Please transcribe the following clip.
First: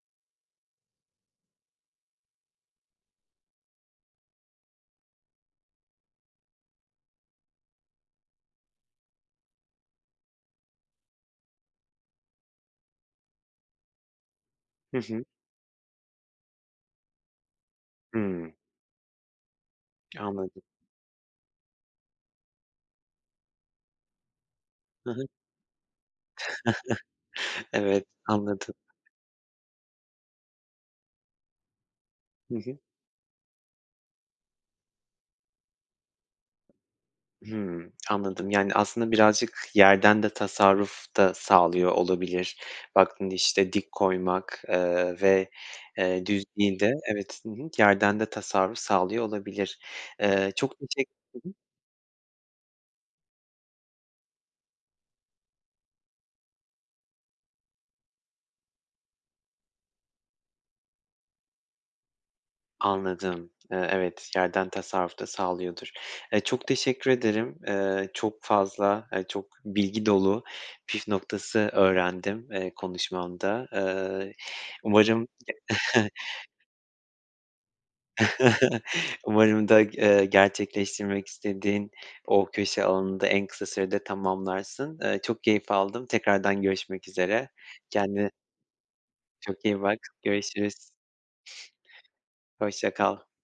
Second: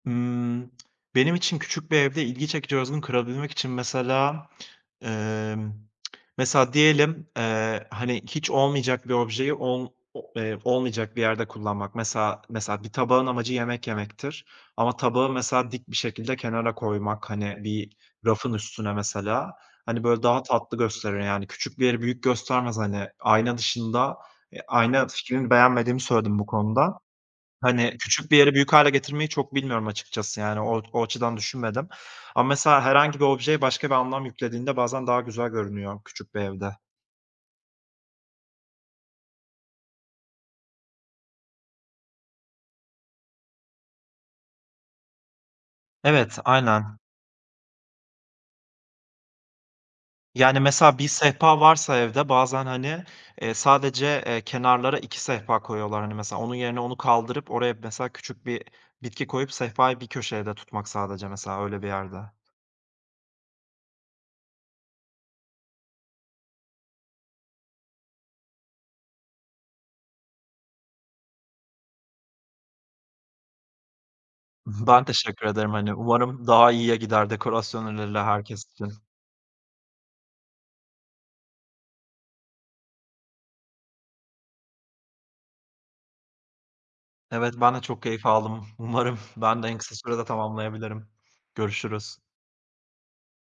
Imm, benim için küçük bir evde ilgi çekici, özgün kırabilmek için mesela, ımm, mesela diyelim, eee, hani, hiç olmayacak bir objeyi ol o eee, olmayacak bir yerde kullanmak. Mesela mesela bir tabağın amacı yemek yemektir. Hı Ama hı. tabağı mesela dik bir şekilde kenara koymak, hani, bir Hıı. rafın üstüne mesela, hani, böyle, daha Anladım. tatlı gösterir. Yani küçük bir yeri büyük göstermez, hani, ayna dışında. Eee, ayna Hı hı. fikrini beğenmediğimi söyledim bu konuda. Hani, Evet, küçük bir yeri büyük anladım. hâle getirmeyi çok bilmiyorum açıkçası. Yani, o o açıdan düşünmedim ama Hı hı. mesela herhangi bir objeye başka bir anlam yüklediğinde bazen daha güzel görünüyor küçük bir evde. Hımm, anladım. Yani, aslında birazcık yerden de tasarruf da sağlıyor olabilir. Baktın, işte, dik koymak, eee, ve, eee, Evet, düz değil de aynen. Evet, hı hı. Yerden de tasarruf sağlıyor olabilir. Eee, Yani çok mesela bir teşek Hı hı. sehpa varsa evde bazen, hani, eee, sadece, eee, kenarlara 2 sehpa koyuyorlar hani. Mesela onun yerine, onu kaldırıp oraya, mesela, küçük bir bitki koyup sehpayı bir köşede tutmak sadece mesela öyle bir yerde. Anladım, eee, evet yerden tasarruf da sağlıyordur. Eee, çok teşekkür ederim. Eee, çok fazla ay, çok bilgi dolu püf noktası öğrendim, eee, konuşmanda. Iıı, Ben umarım ya teşekkür ederim, hani, umarım daha iyiye gider dekorasyon önerileri herkes için. Umarım da, ııı, gerçekleştirmek istediğin o köşe alanını da en kısa sürede tamamlarsın. Eee, çok keyif aldım tekrardan görüşmek üzere Evet, ben de çok keyif kendine aldım. Umarım, ben çok de en iyi kısa bak, sürede görüşürüz. tamamlayabilirim. Görüşürüz. Hoşça kal.